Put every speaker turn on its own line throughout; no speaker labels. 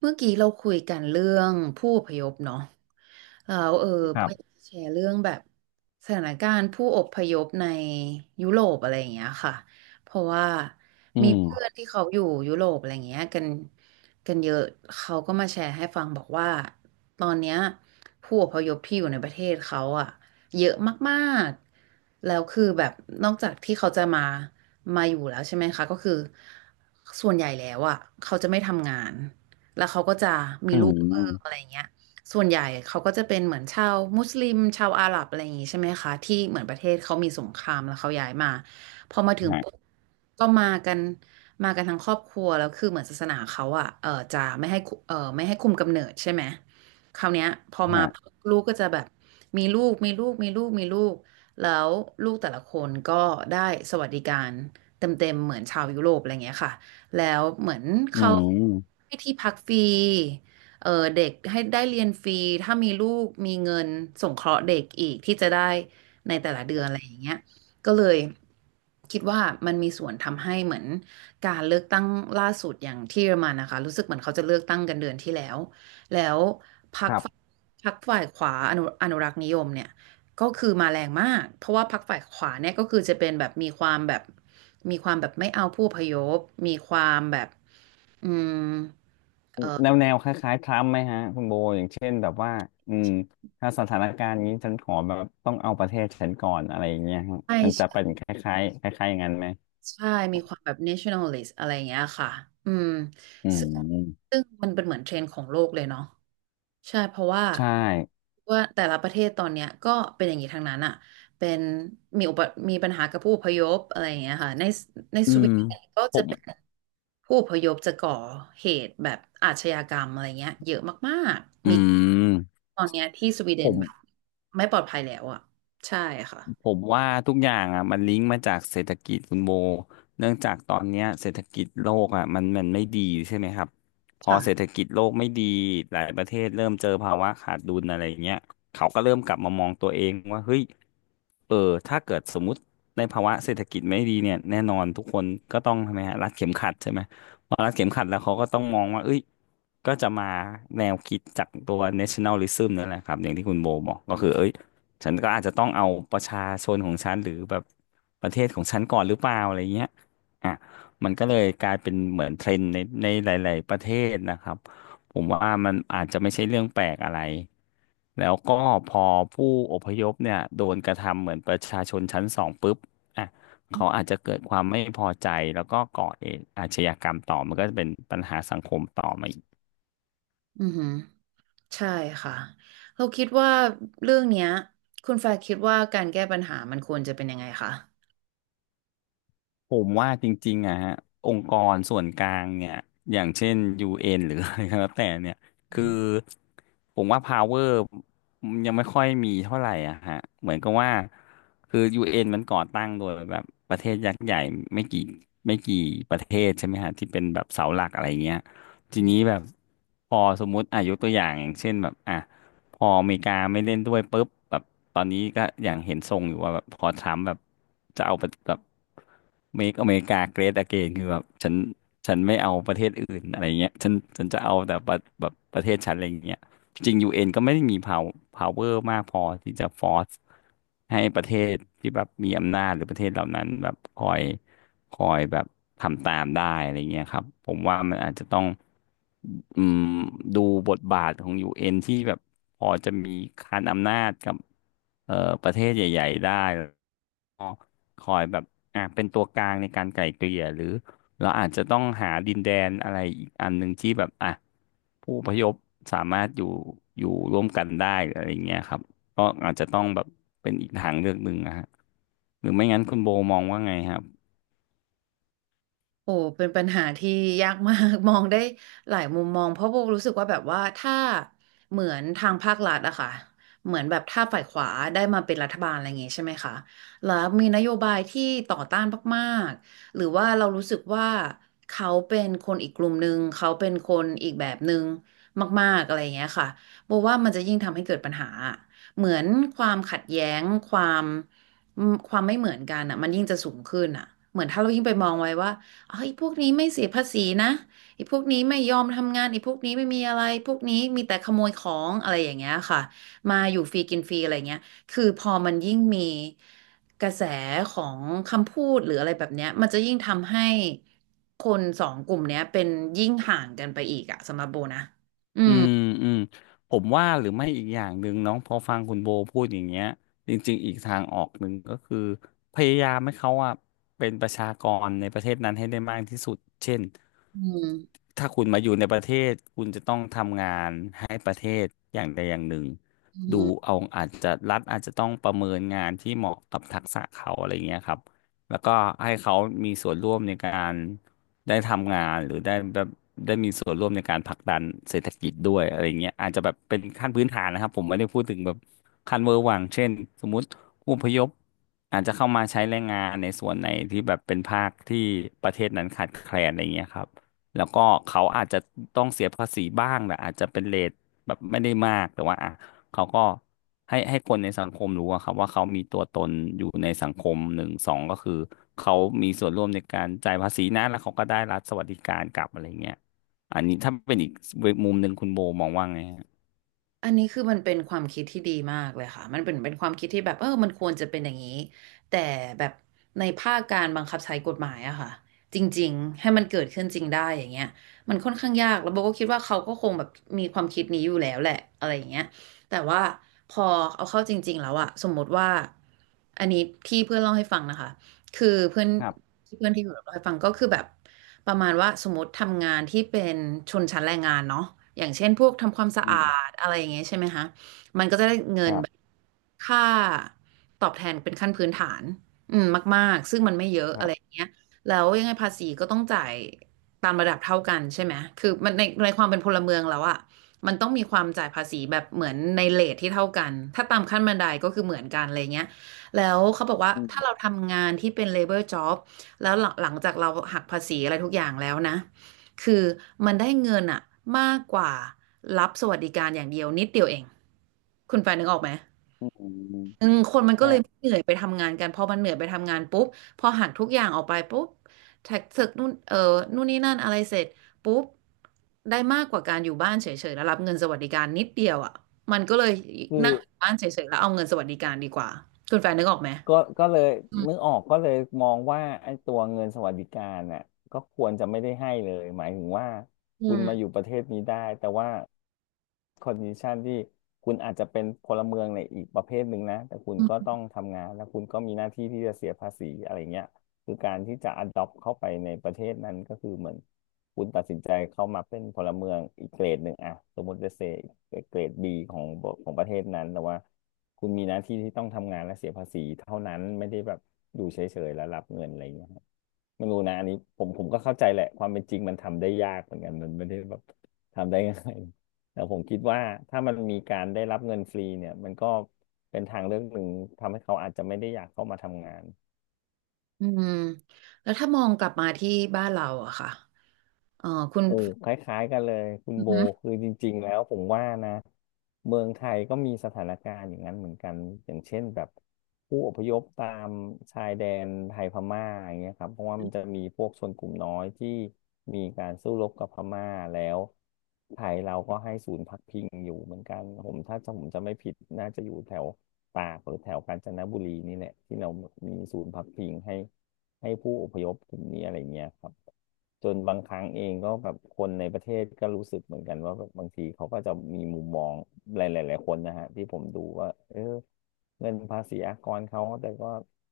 เมื่อกี้เราคุยกันเรื่องผู้อพยพเนาะแล้วเอออ
ค
บ
รั
อ
บ
ยากจะแชร์เรื่องแบบสถานการณ์ผู้อพยพในยุโรปอะไรอย่างเงี้ยค่ะเพราะว่า
อื
มีเพื่
ม
อนที่เขาอยู่ยุโรปอะไรอย่างเงี้ยกันเยอะเขาก็มาแชร์ให้ฟังบอกว่าตอนเนี้ยผู้อพยพที่อยู่ในประเทศเขาอะเยอะมากๆแล้วคือแบบนอกจากที่เขาจะมาอยู่แล้วใช่ไหมคะก็คือส่วนใหญ่แล้วอะเขาจะไม่ทำงาน แล้วเขาก็จะมี
อื
ลูกเพิ่มอะไร
ม
อย่างเงี้ยส่วนใหญ่เขาก็จะเป็นเหมือนชาวมุสลิมชาวอาหรับอะไรอย่างงี้ใช่ไหมคะที่เหมือนประเทศเขามีสงครามแล้วเขาย้ายมาพอมาถึง
ฮะ
ปุ๊บก็มากันมากันทั้งครอบครัวแล้วคือเหมือนศาสนาเขาอ่ะเออจะไม่ให้คุมกำเนิดใช่ไหมคราวเนี้ยพอมา
ฮะ
ลูกก็จะแบบมีลูกมีลูกมีลูกมีลูกแล้วลูกแต่ละคนก็ได้สวัสดิการเต็มๆเหมือนชาวยุโรปอะไรอย่างเงี้ยค่ะ แล้วเหมือน
อื
เขา
ม
ให้ที่พักฟรีเออเด็กให้ได้เรียนฟรีถ้ามีลูกมีเงินสงเคราะห์เด็กอีกที่จะได้ในแต่ละเดือนอะไรอย่างเงี้ยก็เลยคิดว่ามันมีส่วนทำให้เหมือนการเลือกตั้งล่าสุดอย่างที่เยอรมันนะคะรู้สึกเหมือนเขาจะเลือกตั้งกันเดือนที่แล้วแล้วพรร
ค
ค
รั
ฝ่าย
บ
พรรคฝ่ายขวาอนุรักษ์นิยมเนี่ย ก็คือมาแรงมาก เพราะว่าพรรคฝ่ายขวาเนี่ยก็คือจะเป็นแบบมีความแบบไม่เอาผู้อพยพมีความแบบอืม
แนวคล้ายๆทรัมป์ไหมฮะ คุณโบ อย่างเช่นแบบว่า อืม ถ้าสถานการณ์นี้ ฉันขอแบบ ต้องเอาประเทศฉันก่อน อะไรอย่างเงี้ยฮะ
ใช่
มันจะเป็
ใช่
นคล้ายๆคล้ายๆอย่างนั้นไหม
ใช่มีความแบบ nationalist อะไรอย่างเงี้ยค่ะ อืม
อื
ซึ่ง
ม
ซึ่งมันเป็นเหมือนเทรนด์ของโลกเลยเนาะ ใช่เพราะว่า
ใช่
ว่าแต่ละประเทศตอนเนี้ยก็เป็นอย่างนี้ทางนั้นอ่ะเป็นมีอุปมีปัญหากับผู้อพยพอะไรอย่างเงี้ยค่ะใน
อื
สวี
ม
เดนก็
ผ
จะ
ม
เป็นผู้อพยพจะก่อเหตุแบบอาชญากรรมอะไรเงี้ยเยอะมาก
อื
ๆมี
ม
ตอนเนี้ยที่สวีเด
ผ
น
ม
แบบไม่ปลอดภัยแล้วอ่ะใช่ค่ะ
ผมว่าทุกอย่างอ่ะมันลิงก์มาจากเศรษฐกิจคุณโบเนื่องจากตอนเนี้ยเศรษฐกิจโลกอ่ะมันไม่ดีใช่ไหมครับพอเศรษฐ
ค่ะ
กิจโลกไม่ดีหลายประเทศเริ่มเจอภาวะขาดดุลอะไรเงี้ยเขาก็เริ่มกลับมามองตัวเองว่าเฮ้ยเออถ้าเกิดสมมติในภาวะเศรษฐกิจไม่ดีเนี่ยแน่นอนทุกคนก็ต้องทำไมฮะรัดเข็มขัดใช่ไหมพอรัดเข็มขัดแล้วเขาก็ต้องมองว่าเอ้ยก็จะมาแนวคิดจากตัว nationalism นั่นแหละครับอย่างที่คุณโบบอกก็คือเอ้ย ฉันก็อาจจะต้องเอาประชาชนของฉันหรือแบบประเทศของฉันก่อนหรือเปล่าอะไรเงี้ยอ่ะมันก็เลยกลายเป็นเหมือนเทรนด์ในหลาย ๆ ประเทศนะครับ ผมว่ามันอาจจะไม่ใช่เรื่องแปลกอะไร แล้วก็พอผู้อพยพเนี่ยโดนกระทำเหมือนประชาชนชั้นสองปุ๊บอ่ะเขาอาจจะเกิดความไม่พอใจแล้วก็ก่อเหตุอาชญากรรมต่อมันก็จะเป็นปัญหาสังคมต่อมา
อือหือใช่ค่ะเราคิดว่าเรื่องเนี้ยคุณแฟร์คิดว่าการแก้ปัญหามันควรจะเป็นยังไงคะ
ผมว่าจริงๆอะฮะองค์กรส่วนกลางเนี่ยอย่างเช่น UN หรืออะไรก็แล้วแต่เนี่ยคือผมว่า power ยังไม่ค่อยมีเท่าไหร่อะฮะเหมือนกับว่าคือ UN มันก่อตั้งโดยแบบประเทศยักษ์ใหญ่ไม่กี่ไม่กี่ประเทศใช่ไหมฮะที่เป็นแบบเสาหลักอะไรเงี้ยทีนี้แบบพอสมมุติอายุตัวอย่างอย่างเช่นแบบอ่ะ พออเมริกาไม่เล่นด้วยปุ๊บแบบตอนนี้ก็อย่างเห็นทรงอยู่ว่าแบบพอทรัมป์แบบจะเอาแบบmake America great again คือแบบฉันไม่เอาประเทศอื่นอะไรเงี้ยฉันจะเอาแต่ประแบบประเทศฉันอะไรเงี้ยจริงยูเอ็นก็ไม่ได้มี power มากพอที่จะ force ให้ประเทศที่แบบมีอำนาจหรือประเทศเหล่านั้นแบบคอยแบบทำตามได้อะไรเงี้ยครับผมว่ามันอาจจะต้องอืมดูบทบาทของยูเอ็นที่แบบพอจะมีคานอำนาจกับเอ่อประเทศใหญ่ๆได้แล้วก็คอยแบบอ่ะเป็นตัวกลางในการไกล่เกลี่ยหรือเราอาจจะต้องหาดินแดนอะไรอีกอันหนึ่งที่แบบอ่ะผู้อพยพสามารถอยู่ร่วมกันได้หรืออะไรเงี้ยครับก็อาจจะต้องแบบเป็นอีกทางเลือกหนึ่งนะฮะหรือไม่งั้นคุณโบมองว่าไงฮะ
โอ้เป็นปัญหาที่ยากมาก มองได้หลายมุมมองเพราะโบรู้สึกว่าแบบว่าถ้าเหมือนทางภาครัฐอะค่ะเหมือนแบบถ้าฝ่ายขวาได้มาเป็นรัฐบาลอะไรอย่างงี้ใช่ไหมคะแล้วมีนโยบายที่ต่อต้านมากๆหรือว่าเรารู้สึกว่าเขาเป็นคนอีกกลุ่มหนึ่งเขาเป็นคนอีกแบบหนึ่งมากๆอะไรอย่างเงี้ยค่ะโบว่ามันจะยิ่งทำให้เกิดปัญหาเหมือนความขัดแย้งความความไม่เหมือนกันอ่ะมันยิ่งจะสูงขึ้นอ่ะเหมือนถ้าเรายิ่งไปมองไว้ว่า ไอ้พวกนี้ไม่เสียภาษีนะไอ้พวกนี้ไม่ยอมทำงานไอ้พวกนี้ไม่มีอะไรพวกนี้มีแต่ขโมยของอะไรอย่างเงี้ยค่ะมาอยู่ฟรีกินฟรีอะไรเงี้ยคือพอมันยิ่งมีกระแสของคำพูดหรืออะไรแบบเนี้ยมันจะยิ่งทำให้คนสองกลุ่มเนี้ยเป็นยิ่งห่างกันไปอีกอะสำหรับโบนะอื
อื
ม
มอืมผมว่าหรือไม่อีกอย่างหนึ่งเน้องพอฟังคุณโบพูดอย่างเงี้ยจริงๆอีกทางออกหนึ่งก็คือพยายามให้เขาอะเป็นประชากรในประเทศนั้นให้ได้มากที่สุดเช่น
อืม
ถ้าคุณมาอยู่ในประเทศคุณจะต้องทำงานให้ประเทศอย่างใดอย่างหนึ่ง
อื
ดู
ม
เอาอาจจะรัฐอาจจะต้องประเมินงานที่เหมาะกับทักษะเขาอะไรเงี้ยครับแล้วก็ให้เขามีส่วนร่วมในการ ได้ทำงานหรือได้แบบได้มีส่วนร่วมในการผลักดันเศรษฐกิจด้วยอะไรเงี้ยอาจจะแบบเป็นขั้นพื้นฐานนะครับผมไม่ได้พูดถึงแบบขั้นเวอร์วังเช่นสมมติผู้อพยพอาจจะเข้ามาใช้แรงงานในส่วนไหนที่แบบเป็นภาคที่ประเทศนั้นขาดแคลนอะไรเงี้ยครับแล้วก็เขาอาจจะต้องเสียภาษีบ้างแหละอาจจะเป็นเรท แบบไม่ได้มากแต่ว่าอ่ะเขาก็ให้คนในสังคมรู้อะครับว่าเขามีตัวตนอยู่ในสังคมหนึ่งสองก็คือเขามีส่วนร่วมในการจ่ายภาษีนะแล้วเขาก็ได้รัฐสวัสดิการกลับอะไรเงี้ยอันนี้ถ้าเป็นอีกมุมหนึ่งคุณโบมองว่าไงฮะ
อันนี้คือมันเป็นความคิดที่ดีมากเลยค่ะมันเป็นความคิดที่แบบเออมันควรจะเป็นอย่างนี้แต่แบบในภาคการบังคับใช้กฎหมายอะค่ะจริงๆ ให้มันเกิดขึ้นจริงได้อย่างเงี้ยมันค่อนข้างยากแล้วโบก็คิดว่าเขาก็คงแบบมีความคิดนี้อยู่แล้วแหละอะไรอย่างเงี้ยแต่ว่าพอเอาเข้าจริงๆแล้วอะสมมติว่าอันนี้ที่เพื่อนเล่าให้ฟังนะคะคือเพื่อน
ครับ
ที่เพื่อนที่อยู่เล่าให้ฟังก็คือแบบ ประมาณว่าสมมติทำงานที่เป็นชนชั้นแรงงานเนาะอย่างเช่นพวกทำความสะ
อื
อาด
ม
อะไรอย่างเงี้ยใช่ไหมคะมันก็จะได้เงิ
ค
น
รั
แบบ
บ
ค่าตอบแทนเป็นขั้นพื้นฐานอืมมากๆซึ่งมันไม่เยอะ
ค
อะไร
รั
อ
บ
ย่างเงี้ยแล้วยังไงภาษีก็ต้องจ่ายตามระดับเท่ากันใช่ไหมคือมันในความเป็นพลเมืองแล้วอะมันต้องมีความจ่ายภาษีแบบเหมือนในเรทที่เท่ากันถ้าตามขั้นบันไดก็คือเหมือนกันอะไรเงี้ยแล้วเขาบอกว่า
อื
ถ้าเรา
ม
ทำงานที่เป็น labor job แล้วหลังจากเราหักภาษีอะไรทุกอย่างแล้วนะคือมันได้เงินอะมากกว่ารับสวัสดิการอย่างเดียวนิดเดียวเองคุณแฟนนึกออกไหม
อืมอืม
อืมคนมันก็
ฮะ
เลยไม่เหนื่อยไปทำงานกัน พอมันเหนื่อยไปทำงานปุ๊บพอหักทุกอย่างออกไปปุ๊บแท็กเสร็จนู่นนู่นนี่นั่นอะไรเสร็จปุ๊บได้มากกว่าการอยู่บ้านเฉยๆแล้วรับเงินสวัสดิการนิดเดียวอ่ะมันก็เลย
คือ
นั่งอยู่บ้านเฉยๆแล้วเอาเงินสวัสดิการดีกว่าคุณแฟนนึกออกไหม
ก็เลยนึกออกก็เลยมองว่าไอ้ตัวเงินสวัสดิการน่ะก็ควรจะไม่ได้ให้เลยหมายถึงว่า
อื
คุณมาอ
ม
ยู่ประเทศนี้ได้แต่ว่าคอนดิชันที่คุณอาจจะเป็นพลเมืองในอีกประเภทหนึ่งนะแต่คุณก็ต้องทำงานแล้วคุณก็มีหน้าที่ที่จะเสียภาษีอะไรเงี้ยคือการที่จะ adopt เข้าไปในประเทศนั้นก็คือเหมือนคุณตัดสินใจเข้ามาเป็นพลเมืองอีกเกรดหนึ่งอะสมมติจะเซอีกเกรดบีของประเทศนั้นแต่ว่า คุณมีหน้าที่ที่ต้องทำงานและเสียภาษีเท่านั้นไม่ได้แบบอยู่เฉยๆแล้วรับเงินอะไรอย่างเงี้ยครับไม่รู้นะอันนี้ผมก็เข้าใจแหละความเป็นจริงมันทำได้ยากเหมือนกันมันไม่ได้แบบทำได้ง่ายแต่ผมคิดว่าถ้ามันมีการได้รับเงินฟรีเนี่ยมันก็เป็นทางเลือกหนึ่งทำให้เขาอาจจะไม่ได้อยากเข้ามาทำงาน
อืมแล้วถ้ามองกลับมาที่บ้านเราอะค่ะเออคุณ
โอ้คล้ายๆกันเลยคุณ
อือ
โบ
ฮึ
คือจริงๆแล้วผมว่านะเมืองไทยก็มีสถานการณ์อย่างนั้นเหมือนกันอย่างเช่นแบบผู้อพยพตามชายแดนไทยพม่าอย่างเงี้ยครับเพราะว่ามันจะมีพวกชนกลุ่มน้อยที่มีการสู้รบกับพม่าแล้วไทยเราก็ให้ศูนย์พักพิงอยู่เหมือนกันผมถ้าจำผมจะไม่ผิดน่าจะอยู่แถวตากหรือแถวกาญจนบุรีนี่แหละที่เรามีศูนย์พักพิงให้ ให้ผู้อพยพตรงนี้อะไรเงี้ยครับจนบางครั้งเองก็แบบคนในประเทศก็รู้สึกเหมือนกันว่าแบบบางทีเขาก็จะมีมุมมองหลายๆหลายคนนะฮะที่ผมดูว่าเออเงินภาษีอากรเขาแต่ก็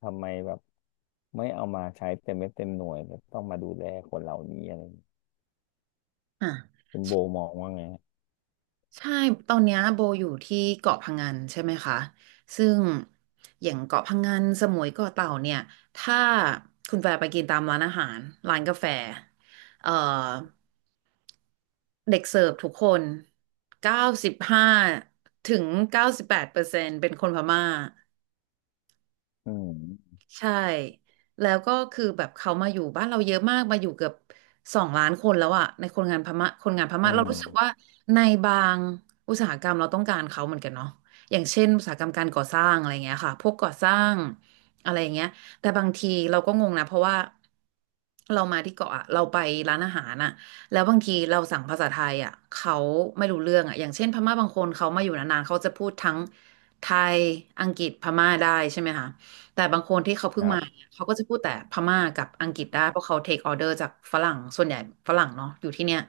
ทำไมแบบไม่เอามาใช้เต็มเม็ดเต็มหน่วยแตต้องมาดูแลคนเหล่านี้อะไรอย่างเงี้ย
อ่ะ
คุณโบมองว่าไงฮะ
ใช่ตอนเนี้ยโบอยู่ที่เกาะพังงันใช่ไหมคะซึ่งอย่างเกาะพังงันสมุยเกาะเต่าเนี่ยถ้าคุณแฟร์ไปกินตามร้านอาหารร้านกาแฟเอ่อเด็กเสิร์ฟทุกคน95-98%เป็นคนพม่า
อืม
ใช่แล้วก็คือแบบเขามาอยู่บ้านเราเยอะมากมาอยู่เกือบ2 ล้านคนแล้วอะในคนงานพม่าคนงานพ
อื
ม่าเรารู้สึกว่า
ม
ในบางอุตสาหกรรมเราต้องการเขาเหมือนกันเนาะอย่างเช่นอุตสาหกรรมการก่อสร้างอะไรเงี้ยค่ะพวกก่อสร้างอะไรเงี้ยแต่บางทีเราก็งงนะเพราะว่าเรามาที่เกาะอะเราไปร้านอาหารอะแล้วบางทีเราสั่งภาษาไทยอะเขาไม่รู้เรื่องอะอย่างเช่นพม่าบางคนเขามาอยู่นานๆเขาจะพูดทั้งไทยอังกฤษพม่าได้ใช่ไหมคะ แต่บางคนที่เขาเพิ่
ค
ง
รั
มา
บ
เนี่ยเขาก็จะพูดแต่พม่ากับอังกฤษได้เพราะเขาเทคออเดอร์จากฝรั่งส่วนใหญ่ฝรั่งเนาะอยู่ที่เนี่ย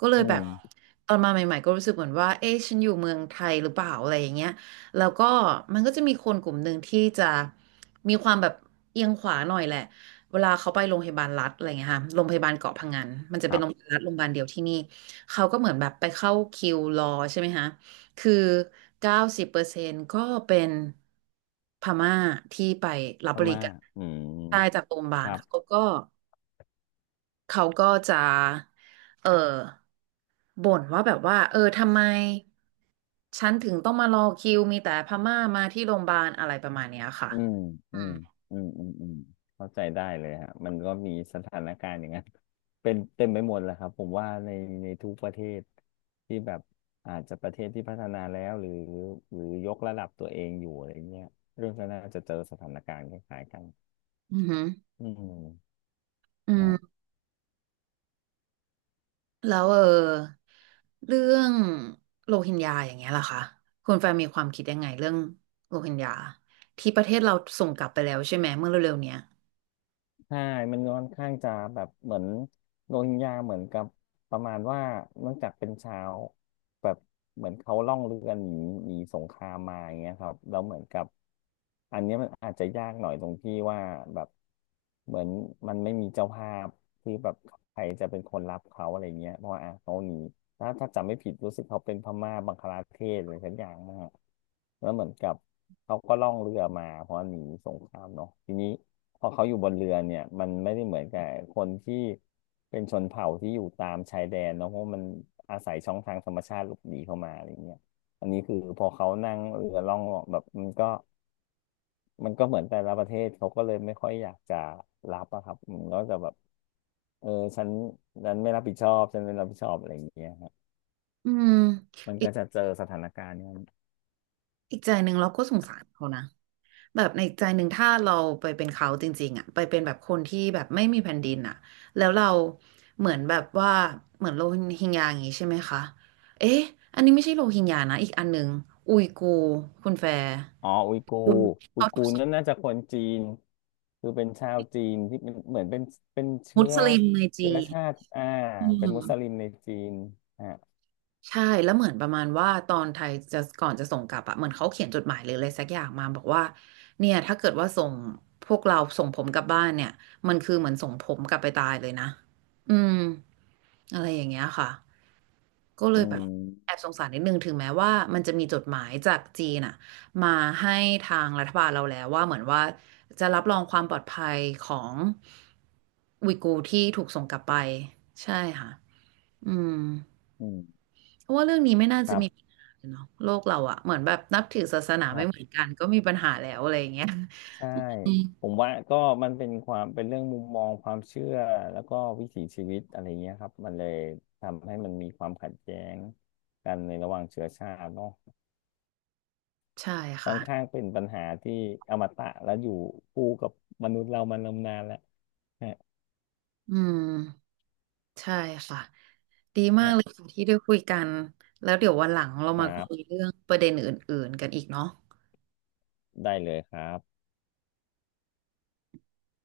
ก็เลย
อื
แบบ
ม
ตอนมาใหม่ๆก็รู้สึกเหมือนว่าเอ๊ะฉันอยู่เมืองไทยหรือเปล่าอะไรอย่างเงี้ยแล้วก็มันก็จะมีคนกลุ่มหนึ่งที่จะมีความแบบเอียงขวาหน่อยแหละเวลาเขาไปโรงพยาบาลรัฐอะไรเงี้ยค่ะโรงพยาบาลเกาะพะงันมันจะ
ค
เป็น
รั
โร
บ
งพยาบาลรัฐโรงพยาบาลเดียวที่นี่เขาก็เหมือนแบบไปเข้าคิวรอใช่ไหมคะ คือ90%ก็เป็นพม่าที่ไปรับ
พ
บริ
ม่า
การ
อืม
ได้จากโรงพยาบา
ค
ล
รั
เขา
บ
ก็เขาก็จะเออบ่นว่าแบบว่าเออทำไมฉันถึงต้องมารอคิวมีแต่พม่ามาที่โรงพยาบาลอะไรประมาณเนี้ยค่ะ
อืม
อื
อื
ม
มอืมอืมอืมเข้าใจได้เลยฮะมันก็มีสถานการณ์อย่างนั้น เป็นเต็มไปหมดแหละครับผมว่าในทุกประเทศที่แบบอาจจะประเทศที่พัฒนาแล้วหรือหรือยกระดับตัวเองอยู่อะไรเงี้ยเรื่องก็น่าจะเจอสถานการณ์คล้ายๆกัน
อือหือ
อืม
อื
ฮะ
ม แล้วเออเรื่องโรฮิงญาอย่างเงี้ยล่ะคะคุณแฟนมีความคิดยังไงเรื่องโรฮิงญาที่ประเทศเราส่งกลับไปแล้วใช่ไหมเมื่อเร็วๆเนี้ย
ใช่มันค่อนข้างจะแบบเหมือนโรฮิงญาเหมือนกับประมาณว่าเนื่องจากเป็นชาวแบบเหมือนเขาล่องเรือหนีหนีสงครามมาอย่างเงี้ยครับแล้วเหมือนกับอันเนี้ยมันอาจจะยากหน่อยตรงที่ว่าแบบเหมือนมันไม่มีเจ้าภาพที่แบบใครจะเป็นคนรับเขาอะไรเงี้ยเพราะว่าอ่ะเขาหนีถ้าจำไม่ผิดรู้สึกเขาเป็นพม่าบังคลาเทศอะไรสักอย่างมากแล้วเหมือนกับเขาก็ล่องเรือมาเพราะหนีสงครามเนาะทีนี้ พอเขาอยู่บนเรือเนี่ยมันไม่ได้เหมือนกับคนที่เป็นชนเผ่าที่อยู่ตามชายแดนเนาะเพราะมันอาศัยช่องทางธรรมชาติหลบหนีเข้ามาอะไรเงี้ยอันนี้คือพอเขานั่งเรือล่องแบบมันก็เหมือนแต่ละประเทศเขาก็เลยไม่ค่อยอยากจะรับอะครับอืมันก็จะแบบเออฉันฉันไม่รับผิดชอบฉันไม่รับผิดชอบอะไรอย่างเงี้ยครับ
อืม
มัน
อี
ก็
ก
จะเจอสถานการณ์เนี่ย
อีกใจหนึ่งเราก็สงสารเขานะแบบในอีกใจหนึ่งถ้าเราไปเป็นเขาจริงๆอ่ะไปเป็นแบบคนที่แบบไม่มีแผ่นดินอ่ะแล้วเราเหมือนแบบว่าเหมือนโรฮิงญาอย่างงี้ใช่ไหมคะเอ๊ะอันนี้ไม่ใช่โรฮิงญานะอีกอันหนึ่งอุยกูร์คุณแฟร์
อ๋ออุยกู
คือ
ร์อุย
เขาถู
กู
ก
ร์
ส
นั่นน่าจะคนจีนคือเป็นชาวจีนที่เป็นเหมือนเป็น
มุ
เชื้อ
สลิมใน
เชื้
จี
อ
น
ชาติอ่า
อื
เป็น
ม
มุสลิมในจีนอ่ะ
ใช่แล้วเหมือนประมาณว่าตอนไทยจะก่อนจะส่งกลับอะเหมือนเขาเขียนจดหมายหรืออะไรสักอย่างมาบอกว่าเนี่ยถ้าเกิดว่าส่งพวกเราส่งผมกลับบ้านเนี่ยมันคือเหมือนส่งผมกลับไปตายเลยนะอืมอะไรอย่างเงี้ยค่ะก็เล
อื
ยแบบแอ
ม
บสงสารนิดนึงถึงแม้ว่ามันจะมีจดหมายจากจีนอะมาให้ทางรัฐบาลเราแล้วว่าเหมือนว่าจะรับรองความปลอดภัยของอุยกูร์ที่ถูกส่งกลับไปใช่ค่ะอืม
อืม
เพราะว่าเรื่องนี้ไม่น่า
ค
จะ
รั
มีปัญ
บ
หาเนาะโลกเราอะเหมือนแบบนับถือศาสนา
ค
ไม่
รับ
เหมือนกันก็มีปัญหาแล้วอะไรอย่างเงี้ย
ใช่
อืม
ผมว่าก็มันเป็นความเป็นเรื่องมุมมองความเชื่อแล้วก็วิถีชีวิตอะไรเงี้ยครับมันเลยทำให้มันมีความขัดแย้งกันในระหว่างเชื้อชาติเนาะ
ใช่
ค่อ
ค่ะ
นข้างเป็นปัญหาที่อมตะและอยู่คู่กับมนุษย์เรามานมนานแล้วฮะ
อืมใช่ค่ะดีมากเลยค่ะที่ได้คุยกันแล้วเดี๋ยววันหลังเรา
ค
มา
รั
คุย
บ
เรื่องประเด็นอื่นๆกันอีกเนาะ
ได้เลยครับ